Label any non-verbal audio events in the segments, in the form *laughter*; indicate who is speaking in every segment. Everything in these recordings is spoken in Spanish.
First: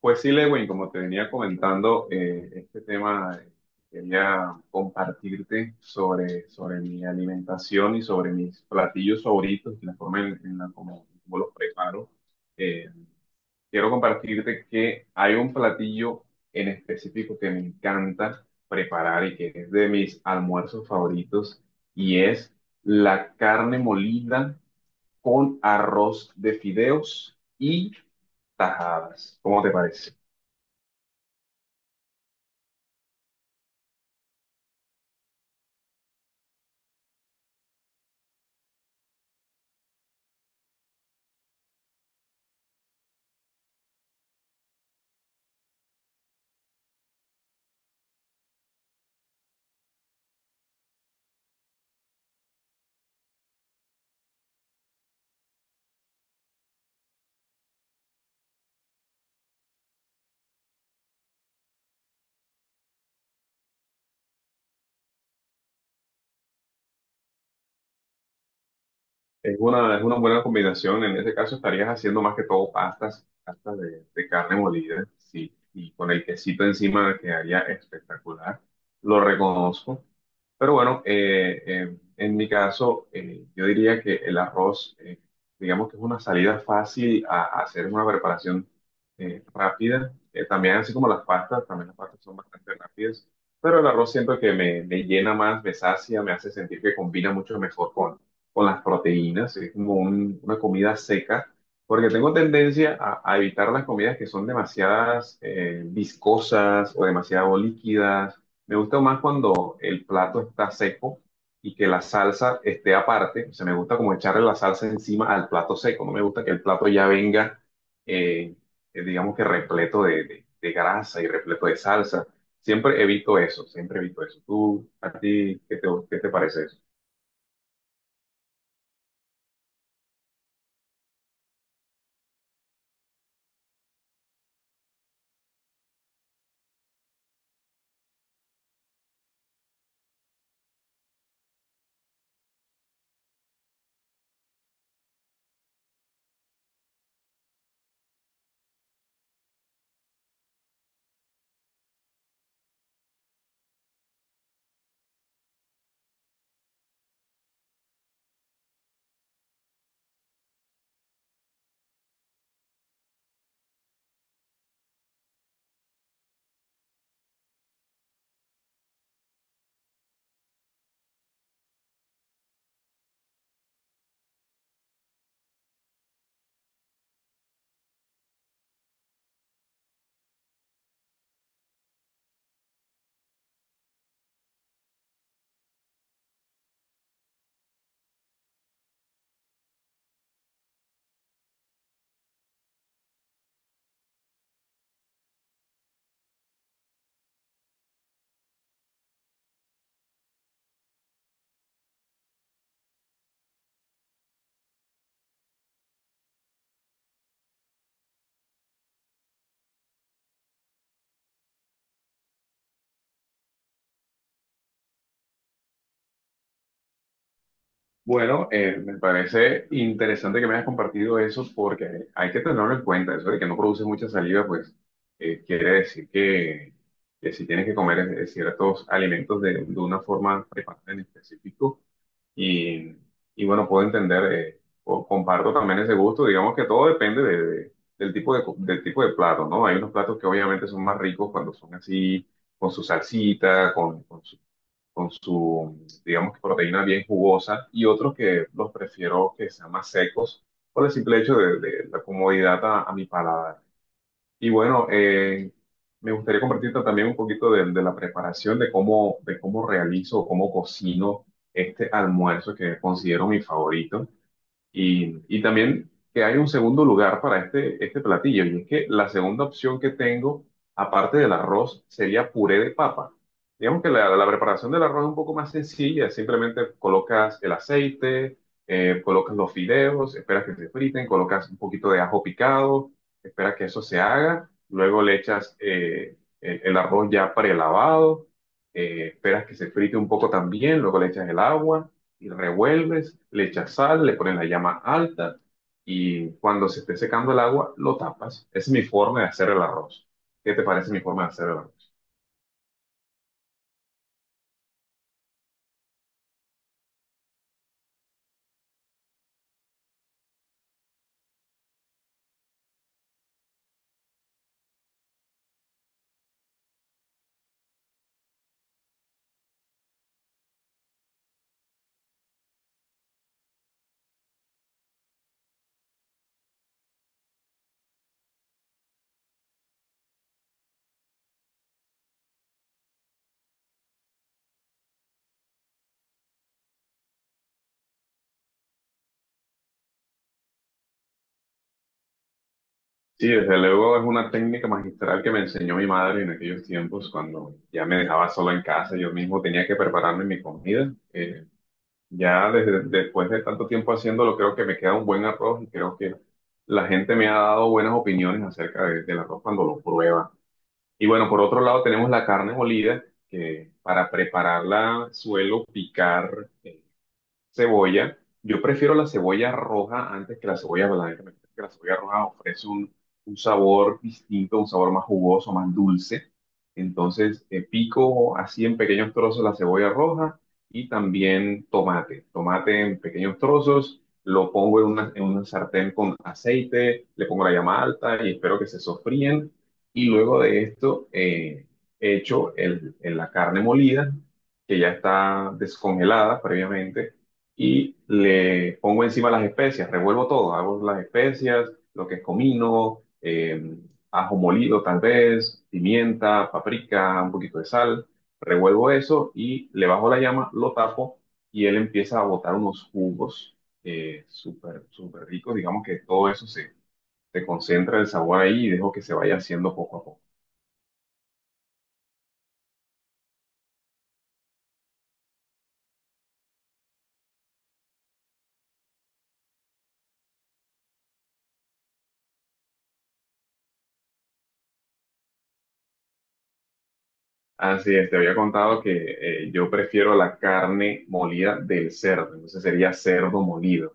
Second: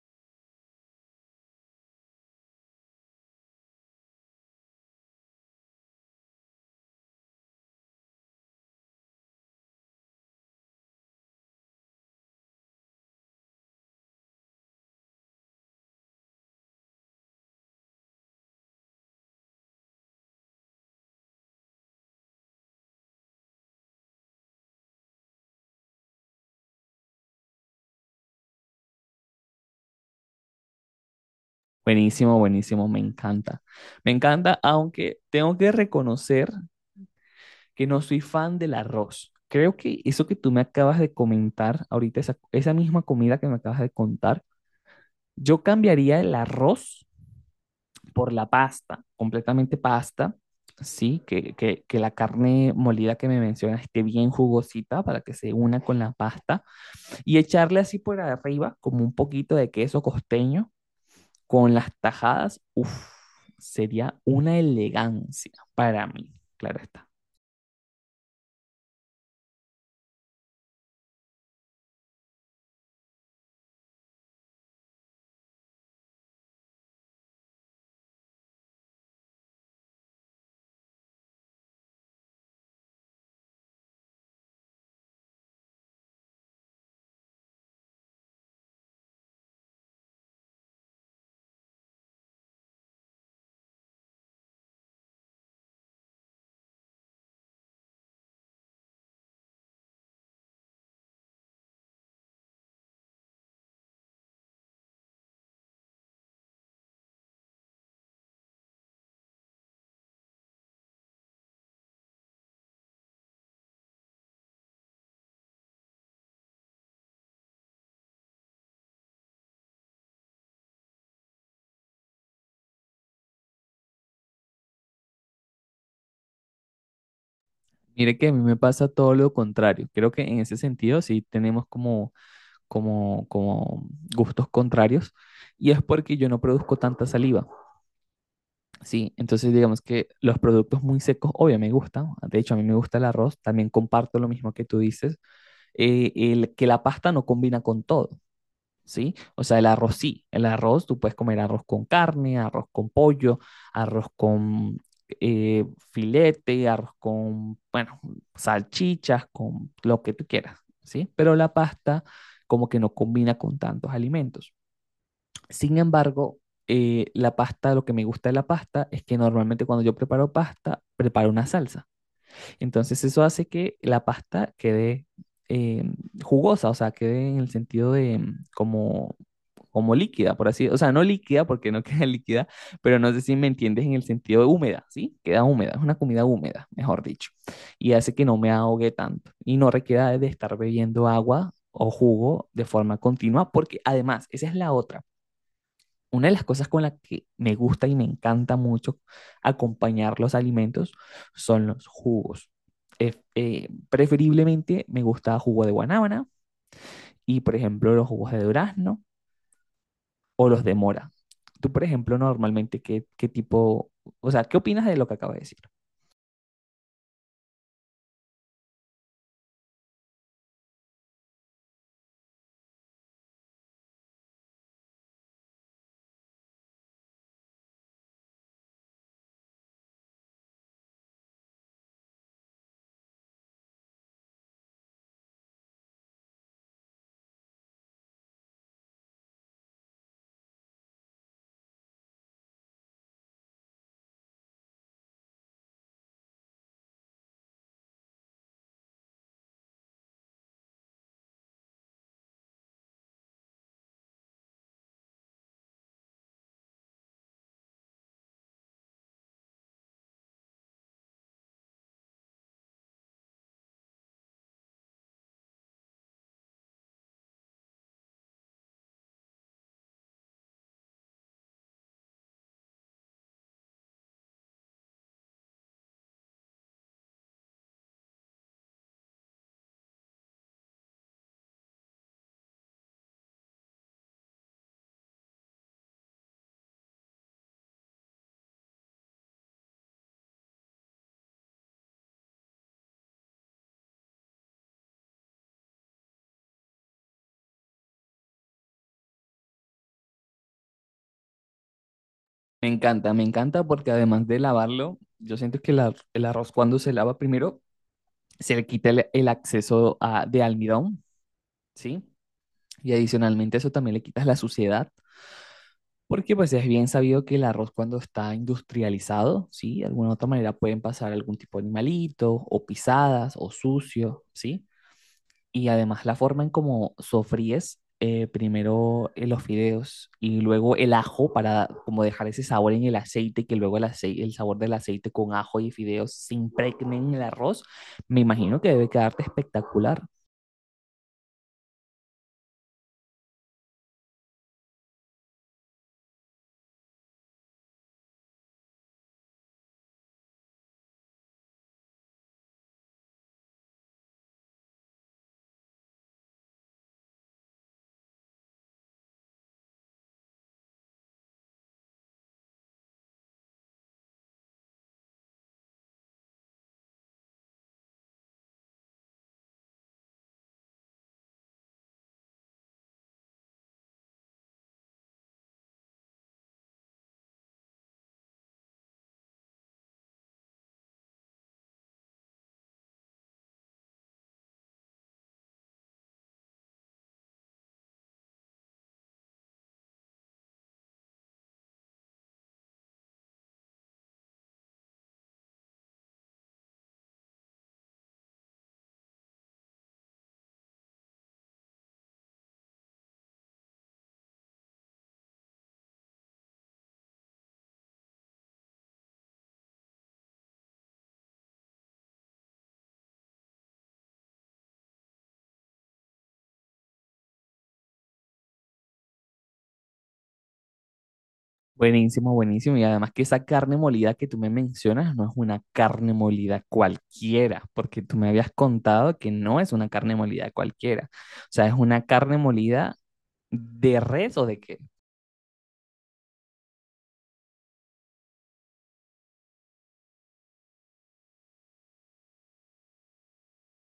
Speaker 1: Pues sí, Lewin, como te venía comentando, este tema quería compartirte sobre mi alimentación y sobre mis platillos favoritos y la forma en la como los preparo. Eh, quiero compartirte que hay un platillo en específico que me encanta preparar y que es de mis almuerzos favoritos y es la carne molida con arroz de fideos y tajadas. ¿Cómo te parece?
Speaker 2: Buenísimo, buenísimo, me encanta. Me encanta, aunque tengo que reconocer que no soy fan del arroz. Creo que eso que tú me acabas de comentar ahorita, esa misma comida que me acabas de contar, yo cambiaría el arroz por la pasta, completamente pasta, ¿sí? Que la carne molida que me mencionas esté bien jugosita para que se una con la pasta y echarle así por arriba como un poquito de queso costeño. Con las tajadas, uff, sería una elegancia para mí, claro está.
Speaker 1: Es una buena combinación. En ese caso estarías haciendo más que todo pastas, pastas de carne molida, sí, y con el quesito encima quedaría espectacular. Lo reconozco. Pero bueno, en mi caso, yo diría que el arroz, digamos que es una salida fácil a hacer una preparación rápida. También así como las pastas, también las pastas son bastante rápidas. Pero el arroz siento que me llena más, me sacia, me hace sentir que combina mucho mejor con las proteínas, es como una comida seca, porque tengo tendencia a evitar las comidas que son demasiadas viscosas o demasiado líquidas. Me gusta más cuando el plato está seco y que la salsa esté aparte. O sea, me gusta como echarle la salsa encima al plato seco. No me gusta que el plato ya venga, eh, digamos que repleto de grasa y repleto de salsa. Siempre evito eso, siempre evito eso. ¿Tú, a ti, qué te parece eso?
Speaker 2: Mire que a mí me pasa todo lo contrario. Creo que en ese sentido sí tenemos como gustos contrarios y es porque yo no produzco tanta saliva. Sí, entonces digamos que los productos muy secos, obvio, me gustan. De hecho, a mí me gusta el arroz. También comparto lo mismo que tú dices, el, que la pasta no combina con todo. ¿Sí? O sea, el arroz sí, el arroz, tú puedes comer arroz con carne, arroz con pollo, arroz con eh, filete, arroz con, bueno, salchichas, con lo que tú quieras, ¿sí? Pero la pasta como que no combina con tantos alimentos. Sin embargo, la pasta, lo que me gusta de la pasta es que normalmente cuando yo preparo pasta, preparo una salsa. Entonces eso hace que la pasta quede eh, jugosa, o sea, quede en el sentido de como, como líquida, por así, o sea, no líquida porque no *laughs* queda líquida, pero no sé si me entiendes en el sentido de húmeda, ¿sí? Queda húmeda, es una comida húmeda, mejor dicho, y hace que no me ahogue tanto y no requiera de estar bebiendo agua o jugo de forma continua, porque además, esa es la otra. Una de las cosas con las que me gusta y me encanta mucho acompañar los alimentos son los jugos. Preferiblemente me gusta jugo de guanábana y, por ejemplo, los jugos de durazno o los de mora. Tú, por ejemplo, normalmente, ¿qué, qué tipo, o sea, qué opinas de lo que acabo de decir?
Speaker 1: Bueno, me parece interesante que me hayas compartido eso porque hay que tenerlo en cuenta, eso de que no produce mucha saliva, pues quiere decir que si tienes que comer ciertos alimentos de una forma preparada en específico y, y bueno, puedo entender, o comparto también ese gusto, digamos que todo depende del tipo de, del tipo de plato, ¿no? Hay unos platos que obviamente son más ricos cuando son así, con su salsita, con su, digamos que proteína bien jugosa, y otros que los prefiero que sean más secos por el simple hecho de la comodidad a mi paladar. Y bueno, me gustaría compartirte también un poquito de la preparación, de cómo realizo, cómo cocino este almuerzo que considero mi favorito. Y también que hay un segundo lugar para este platillo, y es que la segunda opción que tengo, aparte del arroz, sería puré de papa. Digamos que la preparación del arroz es un poco más sencilla, simplemente colocas el aceite, colocas los fideos, esperas que se friten, colocas un poquito de ajo picado, esperas que eso se haga, luego le echas el arroz ya prelavado, esperas que se frite un poco también, luego le echas el agua y revuelves, le echas sal, le pones la llama alta y cuando se esté secando el agua, lo tapas. Esa es mi forma de hacer el arroz. ¿Qué te parece mi forma de hacer el arroz?
Speaker 2: Me encanta porque además de lavarlo, yo siento que el arroz cuando se lava primero se le quita el acceso de almidón, ¿sí? Y adicionalmente eso también le quitas la suciedad. Porque pues es bien sabido que el arroz cuando está industrializado, ¿sí? De alguna u otra manera pueden pasar algún tipo de animalito o pisadas o sucio, ¿sí? Y además la forma en cómo sofríes primero los fideos y luego el ajo para como dejar ese sabor en el aceite, que luego el sabor del aceite con ajo y fideos se impregne en el arroz, me imagino que debe quedarte espectacular.
Speaker 1: Sí, desde luego es una técnica magistral que me enseñó mi madre en aquellos tiempos cuando ya me dejaba solo en casa, yo mismo tenía que prepararme mi comida. Ya desde, después de tanto tiempo haciéndolo, creo que me queda un buen arroz y creo que la gente me ha dado buenas opiniones acerca del arroz cuando lo prueba. Y bueno, por otro lado tenemos la carne molida, que para prepararla suelo picar. Cebolla. Yo prefiero la cebolla roja antes que la cebolla blanca. Me parece que la cebolla roja ofrece un sabor distinto, un sabor más jugoso, más dulce. Entonces, pico así en pequeños trozos la cebolla roja y también tomate. Tomate en pequeños trozos, lo pongo en una sartén con aceite, le pongo la llama alta y espero que se sofríen. Y luego de esto, echo la carne molida, que ya está descongelada previamente y le pongo encima las especias, revuelvo todo, hago las especias, lo que es comino, ajo molido tal vez, pimienta, paprika, un poquito de sal, revuelvo eso y le bajo la llama, lo tapo y él empieza a botar unos jugos súper, súper ricos, digamos que todo eso se concentra el sabor ahí y dejo que se vaya haciendo poco a poco.
Speaker 2: Buenísimo, buenísimo. Y además que esa carne molida que tú me mencionas no es una carne molida cualquiera, porque tú me habías contado que no es una carne molida cualquiera. O sea, es una carne molida de res o de qué.
Speaker 1: Así es, te había contado que yo prefiero la carne molida del cerdo, entonces sería cerdo molido.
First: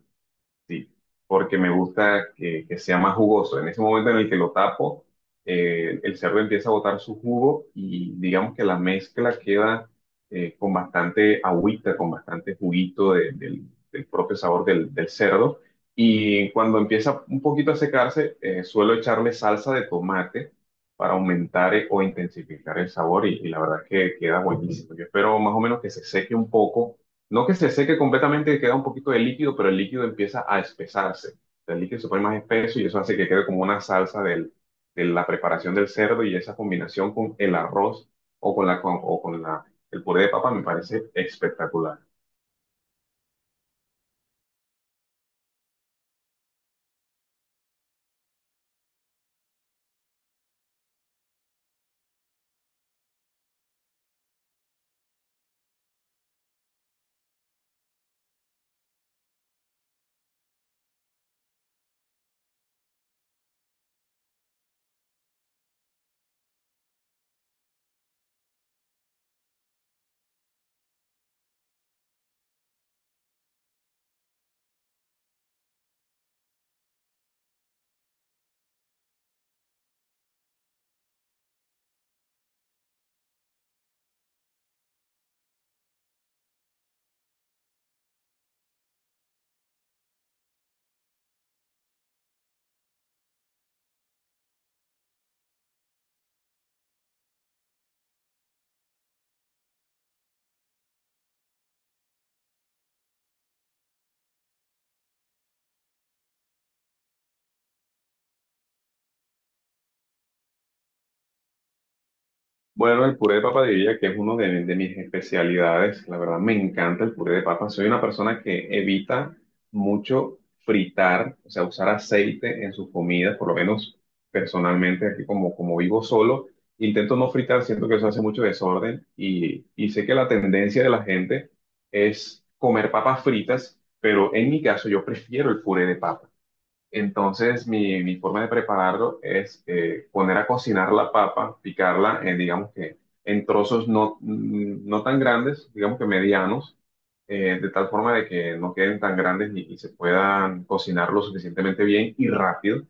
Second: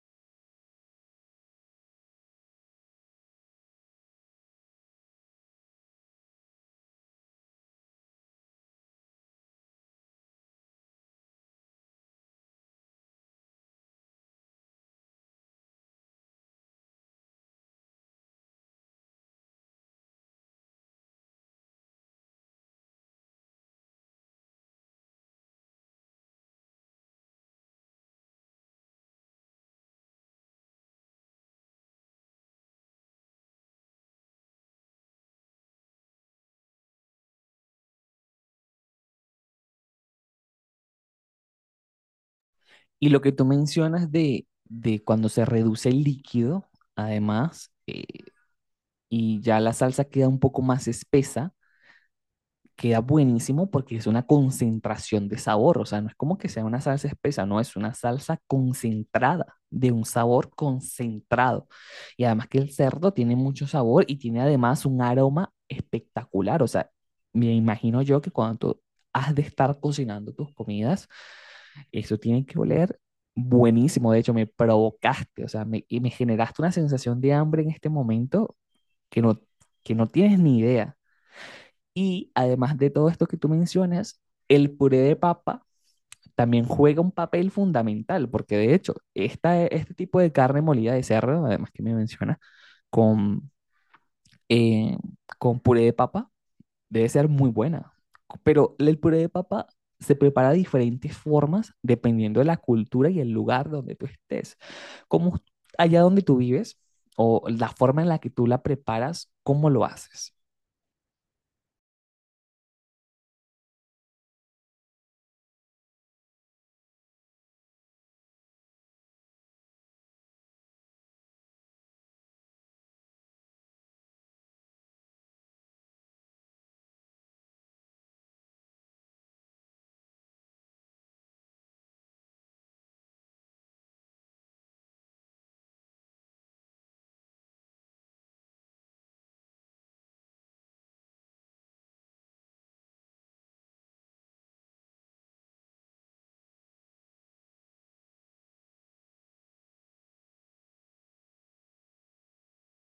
Speaker 1: Sí, porque me gusta que sea más jugoso. En ese momento en el que lo tapo, el cerdo empieza a botar su jugo y digamos que la mezcla queda con bastante agüita, con bastante juguito del, del propio sabor del, del cerdo. Y cuando empieza un poquito a secarse, suelo echarle salsa de tomate para aumentar o intensificar el sabor y la verdad que queda buenísimo. Yo espero más o menos que se seque un poco no que se seque completamente, queda un poquito de líquido, pero el líquido empieza a espesarse. O sea, el líquido se pone más espeso y eso hace que quede como una salsa de la preparación del cerdo y esa combinación con el arroz o con la, con- o con la, el puré de papa me parece espectacular.
Speaker 2: Y lo que tú mencionas de cuando se reduce el líquido, además, y ya la salsa queda un poco más espesa, queda buenísimo porque es una concentración de sabor, o sea, no es como que sea una salsa espesa, no, es una salsa concentrada, de un sabor concentrado. Y además que el cerdo tiene mucho sabor y tiene además un aroma espectacular, o sea, me imagino yo que cuando tú has de estar cocinando tus comidas, eso tiene que oler buenísimo, de hecho me provocaste, o sea, me, y me generaste una sensación de hambre en este momento que no, que no tienes ni idea. Y además de todo esto que tú mencionas, el puré de papa también juega un papel fundamental, porque de hecho, esta, este tipo de carne molida de cerdo, además que me menciona, con, eh, con puré de papa, debe ser muy buena. Pero el puré de papa se prepara de diferentes formas dependiendo de la cultura y el lugar donde tú estés. Como allá donde tú vives o la forma en la que tú la preparas, ¿cómo lo haces?
Speaker 1: Bueno, el puré de papa diría que es uno de mis especialidades. La verdad me encanta el puré de papa. Soy una persona que evita mucho fritar, o sea, usar aceite en sus comidas, por lo menos personalmente, aquí como, como vivo solo, intento no fritar, siento que eso hace mucho desorden y sé que la tendencia de la gente es comer papas fritas, pero en mi caso yo prefiero el puré de papa. Entonces, mi forma de prepararlo es poner a cocinar la papa, picarla, digamos que en trozos no, no tan grandes, digamos que medianos, de tal forma de que no queden tan grandes y se puedan cocinar lo suficientemente bien y rápido.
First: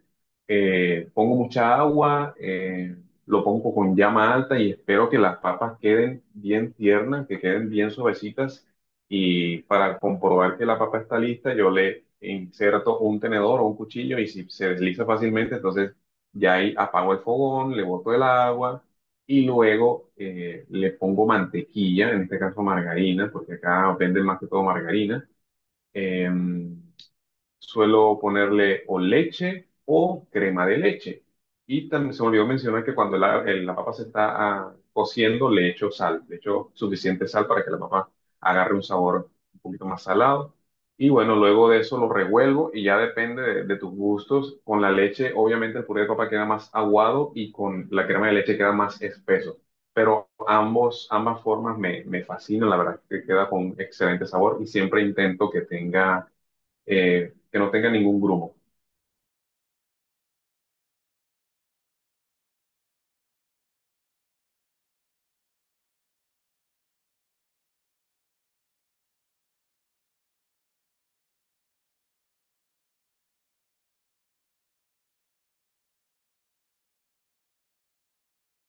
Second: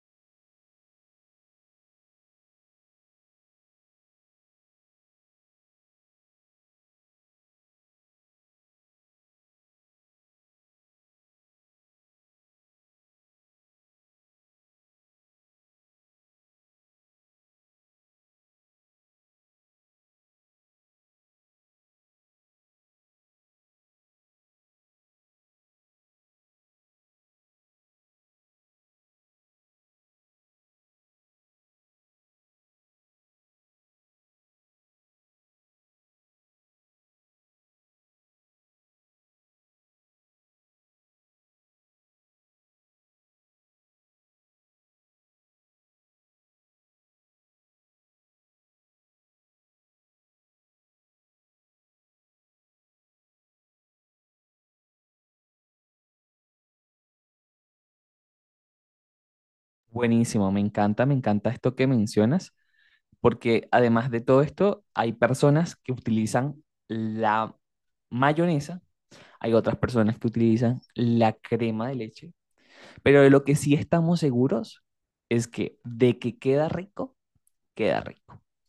Speaker 1: Pongo mucha agua, lo pongo con llama alta y espero que las papas queden bien tiernas, que queden bien suavecitas y para comprobar que la papa está lista, yo le inserto un tenedor o un cuchillo y si se desliza fácilmente, entonces ya ahí apago el fogón, le boto el agua y luego le pongo mantequilla, en este caso margarina, porque acá venden más que todo margarina. Em, Suelo ponerle o leche o crema de leche. Y también se me olvidó mencionar que cuando la papa se está cociendo, le echo sal. Le echo suficiente sal para que la papa agarre un sabor un poquito más salado. Y bueno, luego de eso lo revuelvo y ya depende de tus gustos. Con la leche, obviamente el puré de papa queda más aguado y con la crema de leche queda más espeso. Pero ambas formas me fascinan, la verdad, que queda con excelente sabor y siempre intento que tenga que no tenga ningún grumo.
Speaker 2: Buenísimo, me encanta esto que mencionas. Porque además de todo esto, hay personas que utilizan la mayonesa, hay otras personas que utilizan la crema de leche, pero de lo que sí estamos seguros es que de que queda rico, queda rico.